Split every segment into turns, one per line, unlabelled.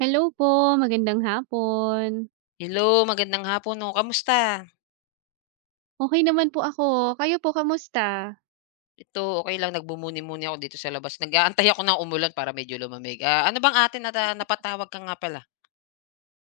Hello po, magandang hapon.
Hello, magandang hapon 'no, kamusta?
Okay naman po ako, kayo po kamusta?
Ito okey lang nagmumuni-muni ako dito sa labas, nag-aantay ako ng umulan para medyo lumamig. Ano bang atin na napatawag ka nga pala?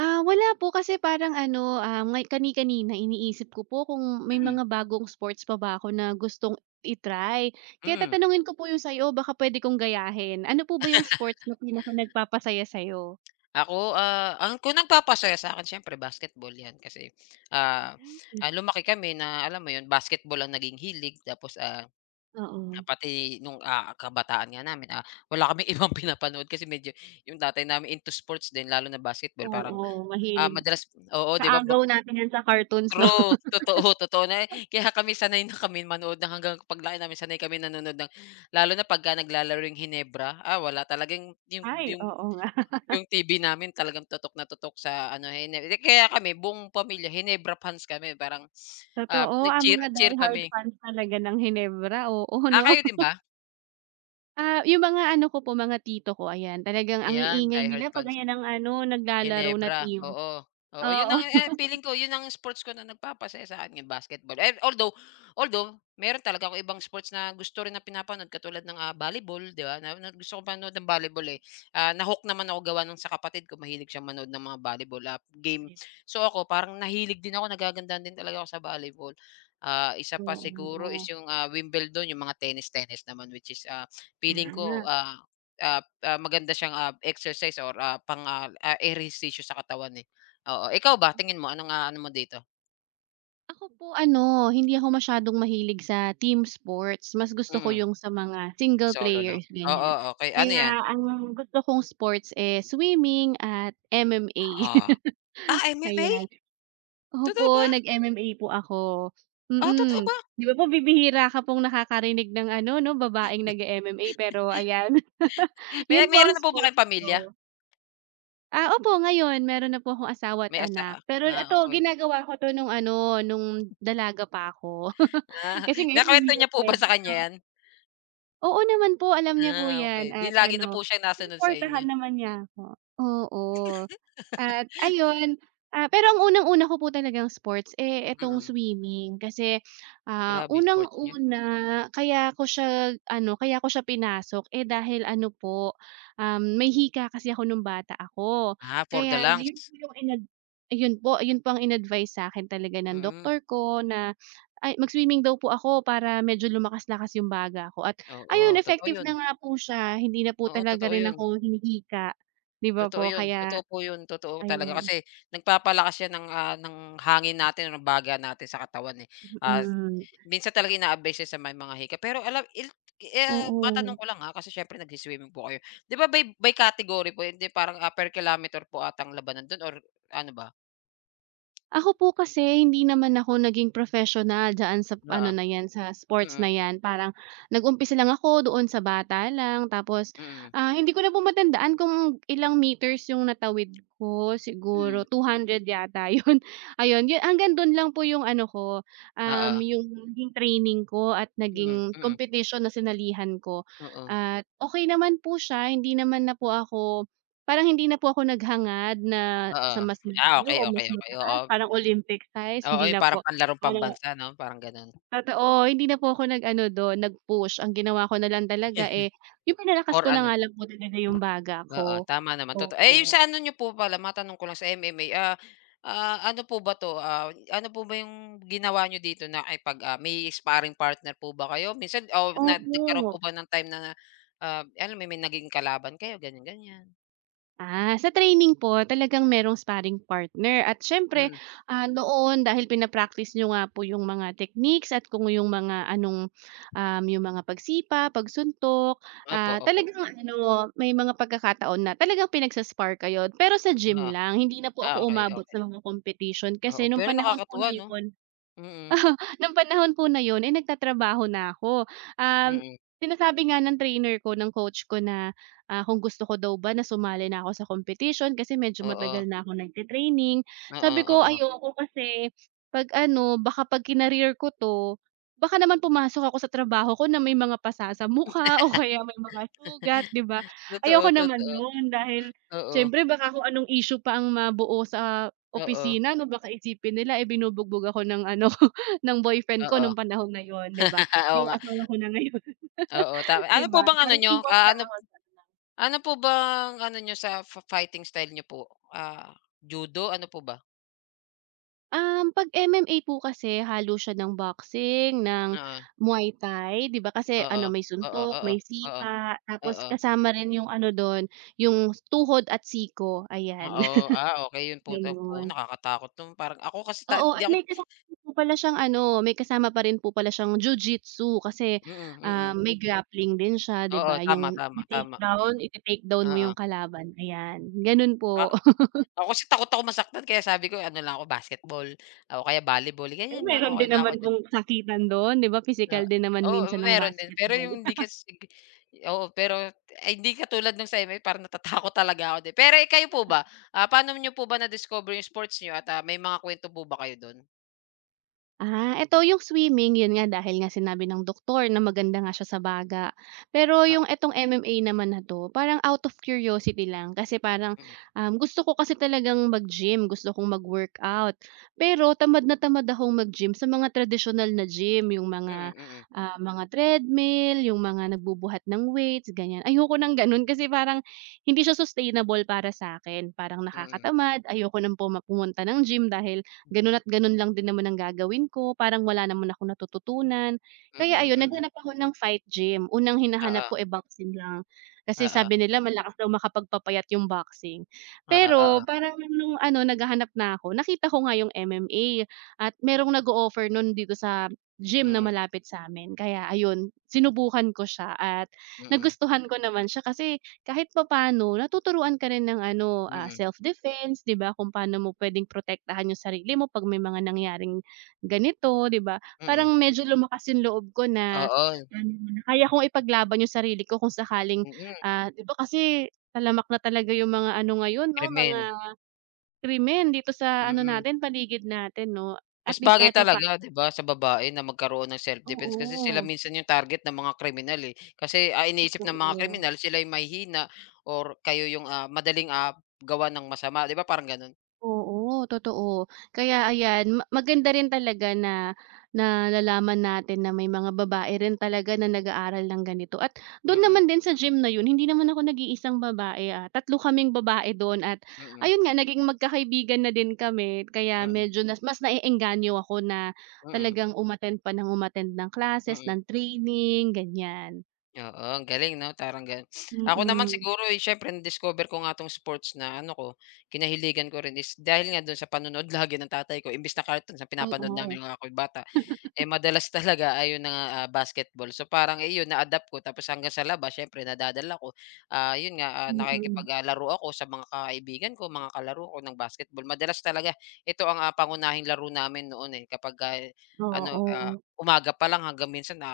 Ah, wala po kasi parang ano, ah, ngay kani-kanina iniisip ko po kung may
Mm.
mga bagong sports pa ba ako na gustong i-try. Kaya
Mm,
tatanungin ko po yung sa'yo baka puwede kong gayahin. Ano po ba yung sports na pinaka nagpapasaya sa'yo?
ako, ang kung nagpapasaya sa'kin siyempre basketball 'yan kasi, ah,
Hmm,
lumaki kami na alam mo 'yun, basketball ang naging hilig tapos,
oo.
pati nung, kabataan nga namin, wala kaming ibang pinapanood kasi medyo yung tatay namin into sports din lalo na basketball parang
Oo, mahilig
Madalas oo, 'di ba mag
kaagaw natin 'yan sa cartoons 'no?
true, totoo, totoo na eh. Kaya kami sanay na kami manood ng hanggang paglaki namin sanay kami nanonood ng lalo na pagka naglalaro yung Hinebra, wala talagang
Ay, oo nga.
yung TV namin talagang tutok na tutok sa ano, hine eh, kaya kami buong pamilya Hinebra fans kami parang,
Totoo, ang
nag-cheer
mga
cheer
diehard
kami.
fans talaga ng Hinebra, oo
Ah,
'no?
kayo din ba?
Ah, yung mga ano ko po, mga tito ko, ayan. Talagang ang
Ayan,
iingay
die-hard
nila 'pag
fans.
ayan ang ano, naglalaro na
Hinebra,
team.
oo. Oo, yun
Oo.
ang, eh, feeling ko yun ang sports ko na nagpapasaya sa akin yung basketball. Eh, although although meron talaga ako ibang sports na gusto rin na pinapanood katulad ng, volleyball, 'di ba, na na gusto ko manood ng volleyball, eh. Ah, na-hook naman ako gawa nung sa kapatid ko mahilig siyang manood ng mga volleyball, game. So ako parang nahilig din ako, nagagandahan din talaga ako sa volleyball. Ah, isa pa siguro
Oo.
is yung, Wimbledon, yung mga tennis-tennis naman which is, feeling
Ah.
ko, ah Ah, maganda siyang, exercise or, ehersisyo sa katawan, eh. Oo, ikaw ba tingin mo anong, ano mo dito?
Ako po ano, hindi ako masyadong mahilig sa team sports. Mas gusto ko
Mm,
yung sa mga single
solo lang.
players,
Oo,
ganyan.
okay. Ano 'yan?
Kaya ang gusto kong sports, eh, swimming at MMA.
Ah, ah, MMA?
Ayan.
Totoo ba?
Opo, nag-MMA po ako,
Ah, totoo
mm.
ba?
'Di ba po bibihira ka pong nakakarinig ng ano 'no, babaeng nag-e-MMA pero ayan,
May
'yun po ang
meron na po ba
sports
kayong pamilya?
ko. Ah, opo ngayon meron na po akong asawa at
May asa
anak, pero ito
okey.
ginagawa ko 'to nung ano, nung dalaga pa ako.
Ah,
Kasi ngayon hindi
nakuwento
na
niya po ba
puwede
sa kanya
'no.
'yan?
Oo naman po, alam niya po
Ah, okay.
'yan
'Di
at
lagi na po
ano,
siya nasunod sa
sinuportahan
inyo.
naman niya ako, oo. At ayun, pero ang unang-una ko po talagang sports, eh, itong
Mm,
swimming kasi,
grabe yung sports niyo.
unang-una kaya ko siya ano, kaya ko siya pinasok, eh, dahil ano po, may hika kasi ako nung bata ako.
Ah, for the
Kaya
lungs.
yun po yung ayun po, yun po ang in-advice sa'kin talaga ng
Mm,
doktor ko na ay mag-swimming daw po ako para medyo lumakas-lakas yung baga ko at ayun,
oo, totoo
effective
'yun.
na nga po siya, hindi na po
Oo,
talaga
totoo
rin
'yun.
ako hinihika, 'di ba
Totoo
po?
'yun,
Kaya
totoo po 'yun, totoo talaga
ayun,
kasi nagpapalakas 'yan ng, ng hangin natin o ng baga natin sa katawan, eh. Ah,
mm.
minsan talaga inaabay siya sa may mga hika pero alam il eh,
Oo.
matanong ko lang, ha, kasi siyempre nagsi-swimming po kayo. 'Di ba by category po hindi parang, per kilometer po ata ang labanan do'n or ano ba?
Ako po kasi hindi naman ako naging professional diyaan sa
Oo,
ano na 'yan, sa sports
mm,
na 'yan. Parang nag-umpisa lang ako doon sa bata lang tapos,
mm.
hindi ko na po matandaan kung ilang meters 'yung natawid ko, siguro
Mm.
200 yata 'yun. Ayun, 'yun hanggang do'n lang po 'yung ano ko,
Oo,
'yung naging training ko at
mm,
naging
mm,
competition na sinalihan ko.
oo,
At okey naman po siya, hindi naman na po ako Parang hindi na po ako naghangad na
oo.
sa mas
Ah,
malayo
okay
o mas
okey, okey,
mataas,
oo.
parang Olympic size,
Oo,
hindi
'yung
na
parang
po.
panlarong
Ano
pambansa 'no, parang gano'n
totoo, hindi na po ako nag-ano dun, nag-push. Ang ginawa ko na lang talaga, eh, yung pinalakas
or
ko na
ano.
nga lang po talaga yung baga
Oo,
ko.
tama naman, totoo. Eh, yung
Opo,
sa ano niyo po pala, matanong ko lang sa MMA, ano po ba 'to, ano po ba yung ginawa niyo dito na ay pag ah, may sparring partner po ba kayo? Minsan o na nagkaroon
opo.
po ba ng time na, alam mo may naging kalaban kayo, ganyan-ganyan?
Ah, sa training po talagang merong sparring partner at siyempre,
Mm,
noon dahil pina nyo niyo nga po yung mga techniques at kung yung mga anong, yung mga pagsipa, pagsuntok,
opo, opo.
talagang ano, may mga pagkakataon na talagang pinagsa kayo pero sa gym
Oo.
lang. Hindi na po ako
Ah, okay,
umabot
okay.
sa mga competition
Oo,
kasi nung
pero
panahon po na
nakakatuwa 'no?
yun.
Mm,
Nung panahon po na yun, eh, nagtatrabaho na ako. Um,
mm.
Sinasabi nga ng trainer ko, ng coach ko na, kung gusto ko daw ba na sumali na ako sa competition kasi medyo
Oo,
matagal na ako nagte-training.
oo,
Sabi ko,
oo.
"Ayoko kasi 'pag ano, baka 'pag kinareer ko 'to, baka naman pumasok ako sa trabaho ko na may mga pasa sa mukha o kaya may mga sugat," 'di ba?
Totoo,
Ayoko naman
totoo.
no'n dahil
Oo,
siyempre baka kung anong issue pa ang mabuo sa
oo,
opisina 'no, baka isipin nila, eh, binubugbog ako ng ano ng boyfriend ko
oo.
nung panahon na yun, 'di ba?
Oo
Eh,
nga,
asawa ko na ngayon,
oo. Ta
'di
ano po
ba?
bang ano
Parang
niyo,
iwas lang
ano.
ako
Ano po bang ano niyo sa fighting style niyo po? Ah, judo, ano po ba?
'pag MMA po kasi halo siya ng boxing, ng Muay Thai, 'di ba? Kasi
Oo,
ano, may
oo,
suntok,
oo,
may
oo,
sika,
oo,
tapos
oo,
kasama rin yung ano dun, yung tuhod at siko, ayan,
oo, okay yun po tap oo,
gano'n.
nakakatakot nun parang ako kasi ta
Oo
di
at
ako
may kasama pa rin po pala siyang Jiu-Jitsu kasi,
mm, mm,
may grappling din siya 'di
oo,
ba
tama,
yung
tama, tama,
ite-takedown, ite-takedown mo yung
oo.
kalaban ayan, ganon
Ah,
po.
ako kasi takot ako masaktan kaya sabi ko ano lang ako basketball o kaya volleyball,
Pero
ganyan lang,
meron
okay
din
na ako
naman
diyan.
pong sakitan don 'di ba pisikal
Oo.
din naman
Oo,
minsan ang
meron din. Pero
basketball.
yung hindi kasig oo, pero ay hindi katulad nung sa inyo parang natatakot talaga ako din. Pero eh, kayo po ba, paano niyo po ba na-discover yung sports niyo at, may mga kuwento po ba kayo dun?
Ah, eto yung swimming, yun nga dahil nga sinabi ng doktor na maganda nga siya sa baga. Pero
Ah,
yung etong MMA naman na 'to, parang out of curiosity lang kasi parang,
mm.
gusto ko kasi talagang mag-gym, gusto kong mag-workout. Pero tamad na tamad akong mag-gym sa mga traditional na gym, yung
Mm,
mga,
mm, mm.
ah, mga treadmill, yung mga nagbubuhat ng weights, ganyan. Ayoko ng gano'n kasi parang hindi siya sustainable para sa akin, parang
Hmm.
nakakatamad, ayoko ng pumunta ng gym dahil
Mm,
ganun at ganun lang din naman ang gagawin ko, parang wala naman akong natututunan.
mm.
Kaya
Mm,
ayun,
mm.
naghanap ako ng fight gym. Unang hinahanap
Oo,
ko, eh, boxing lang. Kasi
oo,
sabi nila malakas daw makapagpapayat yung boxing.
oo, oo.
Pero parang nung ano, naghahanap na ako, nakita ko nga yung MMA at merong nag-o-offer nun dito sa gym na
Mm,
malapit sa'min. Kaya ayun, sinubukan ko siya at
mm,
nagustuhan ko naman siya kasi kahit papaano natuturuan ka rin ng ano,
mm, mm.
self-defense, 'di ba, kung paano mo puwedeng protektahan yung sarili mo 'pag may mga nangyaring ganito, 'di ba?
Mm,
Parang medyo lumakas yung loob ko na
oo,
kaya kong ipaglaban yung sarili ko kung sakaling,
mm, mm.
'di ba kasi talamak na talaga yung mga ano ngayon 'no, mga
Krimen.
krimen dito sa
Mm.
ano
Mm.
natin, paligid natin 'no. At
Mas
least
bagay
kahit papaano.
talaga, 'di ba, sa babae na magkaroon ng self-defense kasi sila
Oo,
minsan yung target ng mga kriminal, eh. Kasi, iniisip ng mga
totoo.
kriminal sila yung mahihina or kayo yung, madaling, gawa ng masama, 'di ba, parang gano'n?
Oo, totoo. Kaya ayan, maganda rin talaga na nalalaman natin na may mga babae rin talaga na nag-aaral ng ganito at do'n
Mm,
naman din sa gym na 'yun, hindi naman ako nag-iisang babae, tatlo kaming babae do'n at
mm,
ayun nga, naging magkakaibigan na din kami kaya
mm,
medyo mas naeengganyo ako na
mm,
talagang umattend pa ng umattend ng classes,
mm.
ng training, ganiyan.
Oo, ang galing 'no, tarang gan. Ako naman
Mm,
siguro, eh, siyempre na-discover ko nga 'tong sports na ano ko, kinahiligan ko rin is dahil nga do'n sa panonood lagi ng tatay ko imbis na cartoons sa pinapanood
oo.
namin nung ako bata. Eh, madalas talaga ayun na nga, basketball. So, parang eh, yun na-adapt ko tapos hanggang sa labas syempre nadadala ko. Ah, yun nga,
Mm.
nakikipag, ako sa mga kaibigan ko, mga kalaro ko ng basketball. Madalas talaga ito ang, pangunahing laro namin noon, eh, kapagka ano,
Oo.
umaga pa lang hanggang minsan,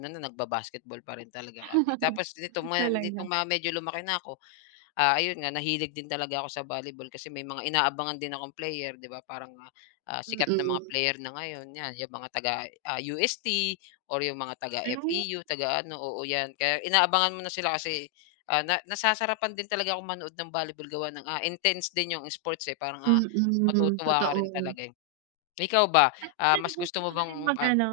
na nagba-basketball pa rin talaga kami. Tapos dito ma
Talaga.
nitong ma medyo lumaki na ako, ah, ayun nga nahilig din talaga ako sa volleyball kasi may mga inaabangan din akong player 'di ba parang, sikat na mga
Mm.
player na ngayon 'yan, yung mga taga, UST or yung mga taga
Hmm,
FEU, taga ano, oo 'yan. Kaya inaabangan mo na sila kasi, na nasasarapan din talaga ako manood ng volleyball gawa ng, intense din yung sports, eh, parang,
mm,
matutuwa ka
totoo.
rin talaga, eh. Ikaw ba,
At
mas
sinubukan
gusto mo
ko na rin
bang,
mag ano.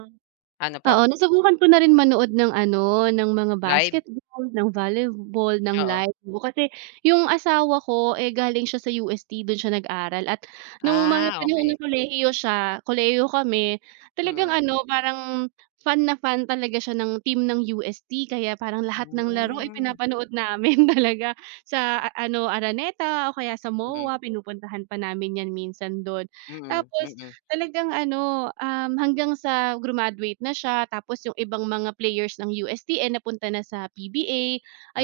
ano po,
Oo, nasubukan ko na rin manood ng ano, ng mga
live?
basketball, ng volleyball, ng
Oo.
live kasi yung asawa ko, eh, galing siya sa UST dun siya nag-aral at nung mga
Ah,
panahon ng
okay.
kolehiyo siya kolehiyo kami, talagang
Mm.
ano parang fan na fan talaga siya ng team ng UST kaya parang lahat ng laro ay
Hmm.
pinapanood namin talaga sa ano Araneta o kaya sa
Mm.
MOA pinupuntahan pa namin yan minsan dun.
Mm.
Tapos
Mm.
talagang ano, hanggang sa grumaduate na siya tapos yung ibang mga players ng USTN napunta na sa PBA,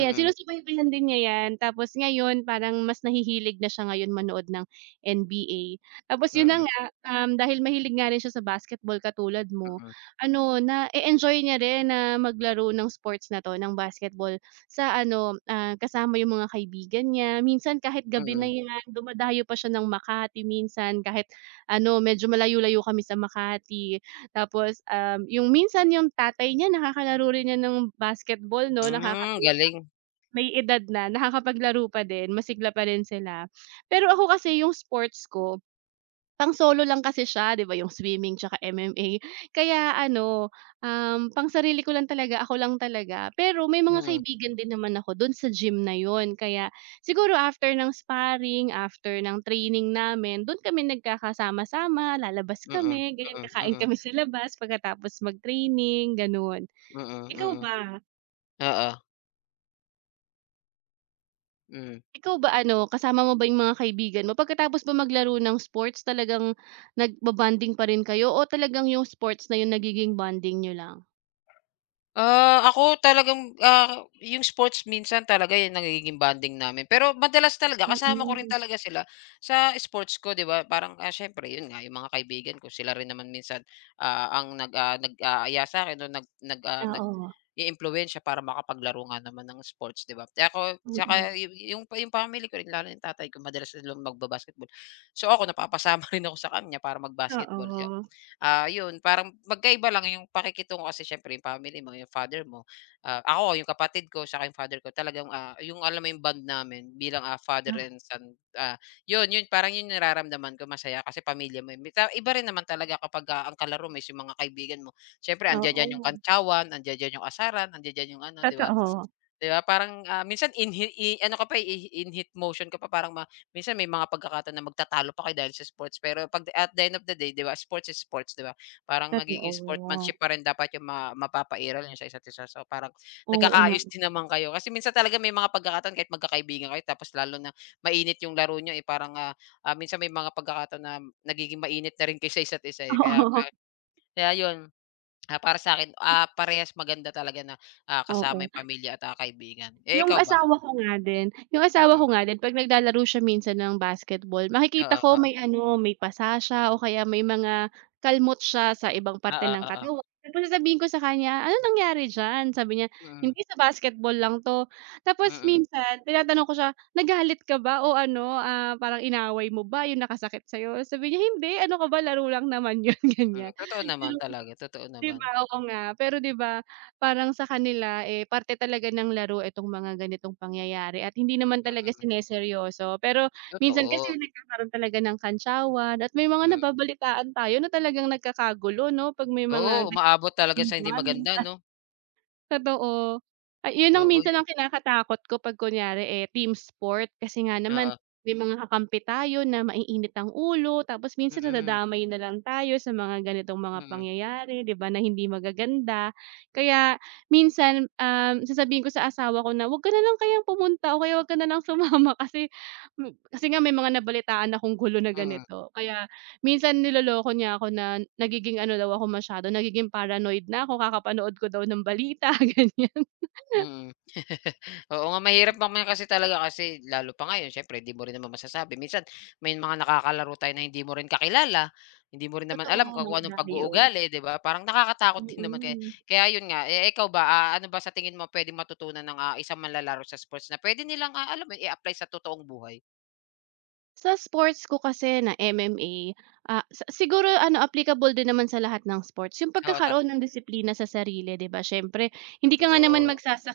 ayan sinusubaybayan din niya 'yan. Tapos ngayon parang mas nahihilig na siya ngayon manood ng NBA. Tapos yun
Mm,
na nga, dahil mahilig nga rin siya sa basketball katulad mo,
mm,
ano na-e-enjoy niya rin na maglaro ng sports na 'to, ng basketball sa ano, kasama yung mga kaibigan niya. Minsan kahit gabi na
mm.
'yan, dumadayo pa siya ng Makati minsan kahit ano, medyo malayo-layo kami sa Makati. Tapos, yung minsan yung tatay niya nakakalaro rin niya ng basketball 'no,
Hmm,
nakakatuwa.
galing.
May edad na, nakakapaglaro pa din, masigla pa rin sila. Pero ako kasi yung sports ko pang-solo lang kasi siya 'di ba yung swimming tsaka MMA. Kaya ano, pang-sarili ko lang talaga, ako lang talaga. Pero may mga
Mm,
kaibigan din naman ako dun sa gym na yon. Kaya siguro after ng sparring, after ng training namin, dun kami nagkakasama-sama, lalabas
mm, mm,
kami, ganyan,
mm,
kakain
mm,
kami sa labas pagkatapos mag-training, gano'n. Ikaw
mm. Mm.
ba?
Oo, hmm.
Ikaw ba ano, kasama mo ba yung mga kaibigan mo? Pagkatapos ba maglaro ng sports talagang bonding pa rin kayo o talagang yung sports na yung nagiging bonding niyo lang?
Ah, ako talagang, yung sports minsan talaga yung nagiging bonding namin. Pero madalas talaga kasama ko rin
Mm.
talaga sila sa sports ko, 'di ba? Parang, siyempre yun nga yung mga kaibigan ko sila rin naman minsan, ang nag-aaya sa'kin o nag nag, ah,
Oo,
nag-iimpluwensiya para makapaglaro nga naman ng sports, 'di ba? Kaya ako
mm.
tsaka yu yung family ko rin lalo na yung tatay ko madalas silang magba-basketball. So, ako napapasama rin ako sa kanya para mag-basketball.
Oo.
Ah, yun parang magkaiba lang yung pakikitungo kasi siyempre yung family mo, yung father mo, ako, yung kapatid ko, saka yung father ko talagang, yung alam mo yung bond namin bilang, father and son, ah, yun yun parang yun yung nararamdaman ko masaya kasi pamilya mo, yun. Ta iba rin naman talaga kapag, ang kalaro mo is yung mga kaibigan mo. Siyempre
Ah,
andiya diyan yung
oo.
kantsawan, andiya diyan yung asaran, andiya diyan yung ano, 'di ba?
Totoo,
'Di ba parang, minsan inhi i ano ka pa, eh, in hit motion ka pa parang ma minsan may mga pagkakataon na magtatalo pa kayo dahil sa sports pero 'pag at the end of the day 'di ba, sports is sports 'di ba? Parang magiging
totoo.
sportsmanship pa rin dapat yung ma mapapairal niyo sa isa't isa. So, parang
Oo
nagkakaayos
naman.
din naman kayo kasi minsan talaga may mga pagkakataon kahit magkakaibigan kayo tapos lalo na mainit yung laro niyo, eh, parang, minsan may mga pagkakataon na nagiging mainit na rin kayo sa isa't isa, eh, kaya kaya yun. Ah, para sa'kin, parehas maganda talaga na,
Oo,
kasama
oo.
yung pamilya at, kaibigan. Eh,
Yung
ikaw ba?
asawa ko nga din yung asawa ko
Mm,
nga din 'pag naglalaro siya minsan ng basketball makikita
oo,
ko
oo.
may ano, may pasa siya o kaya may mga kalmot siya sa ibang parte
Oo,
ng
oo.
katawan. Tapos sasabihin ko sa kanya, "Anong nangyari diyan?" Sabi niya,
Mm,
"Hindi, sa basketball lang 'to." Tapos
mm,
minsan tinatanong ko siya, "Nagalit ka ba o ano, parang inaway mo ba, yung nakasakit sa'yo?" Sabi niya, "Hindi, ano ka ba, laro lang naman yun."
mm.
Ganyan.
Totoo naman talaga, totoo
'Di
naman.
ba, oo nga. Pero 'di ba, parang sa kanila, eh, parte talaga ng laro itong mga ganitong pangyayari at hindi naman talaga
Mm,
sineseryoso. Pero minsan kasi
totoo.
nagkakaroon talaga ng kantsawan at may mga
Mm.
nababalitaan tayo na talagang nagkakagulo 'no, 'pag may
Oo,
mga ganitong
umaabot talaga sa hindi
damdamin.
maganda 'no?
Totoo. Ay, 'yun ang
Oo,
minsan
yun.
ang kinakatakot ko 'pag kunyari, eh, team sport kasi nga naman
Oo.
may mga kakampi tayo na maiinit ang ulo tapos minsan
Mm,
nadadamay na lang tayo sa mga ganitong mga
mm,
pangyayari, 'di ba, na hindi magaganda. Kaya minsan, sasabihin ko sa asawa ko na, "Huwag ka na lang kayang pumunta o kaya huwag ka na lang sumama kasi nga may mga nabalitaan akong gulo na
mm.
ganito." Kaya minsan niloloko niya ako na nagiging ano daw ako masyado, nagiging paranoid na ako kakapanood ko daw ng balita, ganyan.
Mm. Oo nga, mahirap mamaya kasi talaga kasi lalo pa ngayon siyempre hindi mo rin naman masasabi. Minsan may mga nakakalaro tayo na hindi mo rin kakilala, hindi mo rin naman
Totoo,
alam kung
mga
anong
dayo.
pag-uugali, 'di ba? Parang nakakatakot din naman kaya
Mm.
kaya 'yun nga, eh, ikaw ba, ano ba sa tingin mo puwedeng matutunan ng, isang manlalaro sa sports na pwede nilang, alam mo 'yun, i-apply sa totoong buhay?
Sa sports ko kasi na MMA, sa siguro ano applicable din naman sa lahat ng sports yung
Oo, tot
pagkakaroon ng disiplina sa sarili 'di ba siyempre hindi ka nga naman
totoo.
sa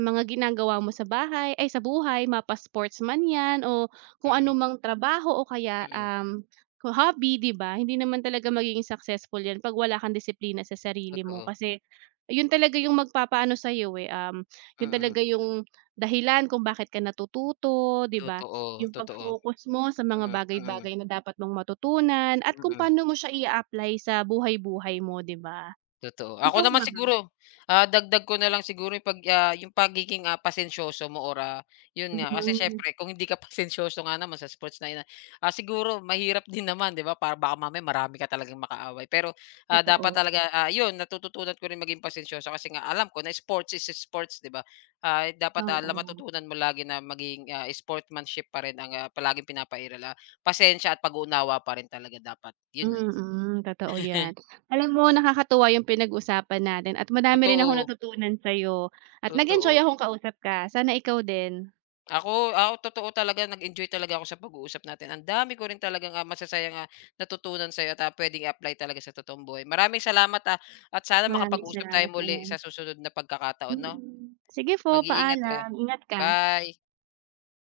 mga ginagawa mo sa bahay ay sa buhay mapa-sports man 'yan o kung ano
Mm,
mang trabaho o kaya,
mm,
um, ko hobby 'di ba? Hindi naman talaga magiging successful 'yan 'pag wala kang disiplina sa sarili mo
totoo.
kasi yun talaga yung magpapaano sa eh, um, yun
Mm,
talaga yung dahilan kung bakit ka natututo 'di ba
totoo,
yung
totoo.
pag-focus mo sa mga
Mm, mm,
bagay-bagay na dapat mong matutunan at kung
mm.
paano mo siya i apply sa buhay-buhay mo, 'di ba?
Totoo. Ako
Ikaw
naman
ba?
siguro, dagdag ko na lang siguro yung, 'pag, yung pagiging, pasensyoso mo or, yun nga kasi
Mm,
siyempre kung hindi ka pasensyoso nga naman sa sports na yun, siguro mahirap din naman 'di ba para baka mamaya marami ka talagang makaaway. Pero, dapat
totoo.
talaga, yun natututunan ko rin maging pasensyoso kasi nga alam ko na sports is sports 'di ba? Ah, dapat, la
Oo,
matutunan mo lagi na maging, sportsmanship pa rin ang, palaging pinapairal, pasensya at pag-uunawa pa rin talaga dapat. Yun lang.
mm, totoo 'yan. Alam mo nakakatuwa yung pinag-usapan natin at madami rin akong
Totoo,
natutunan sa'yo at nag-enjoy
totoo.
akong kausap ka. Sana ikaw din.
Ako ako totoo talaga nag-enjoy talaga ako sa pag-uusap natin. Ang dami ko rin talaga ah, masasayang, natutunan sa'yo at, puwedeng apply talaga sa totoong buhay. Maraming salamat, ah, at sana
Maraming
makapag-usap tayo
salamat
muli sa
din.
susunod na pagkakataon 'no.
Mm. Sige po,
Mag-iingat ka.
paalam. Ingat ka.
Bye.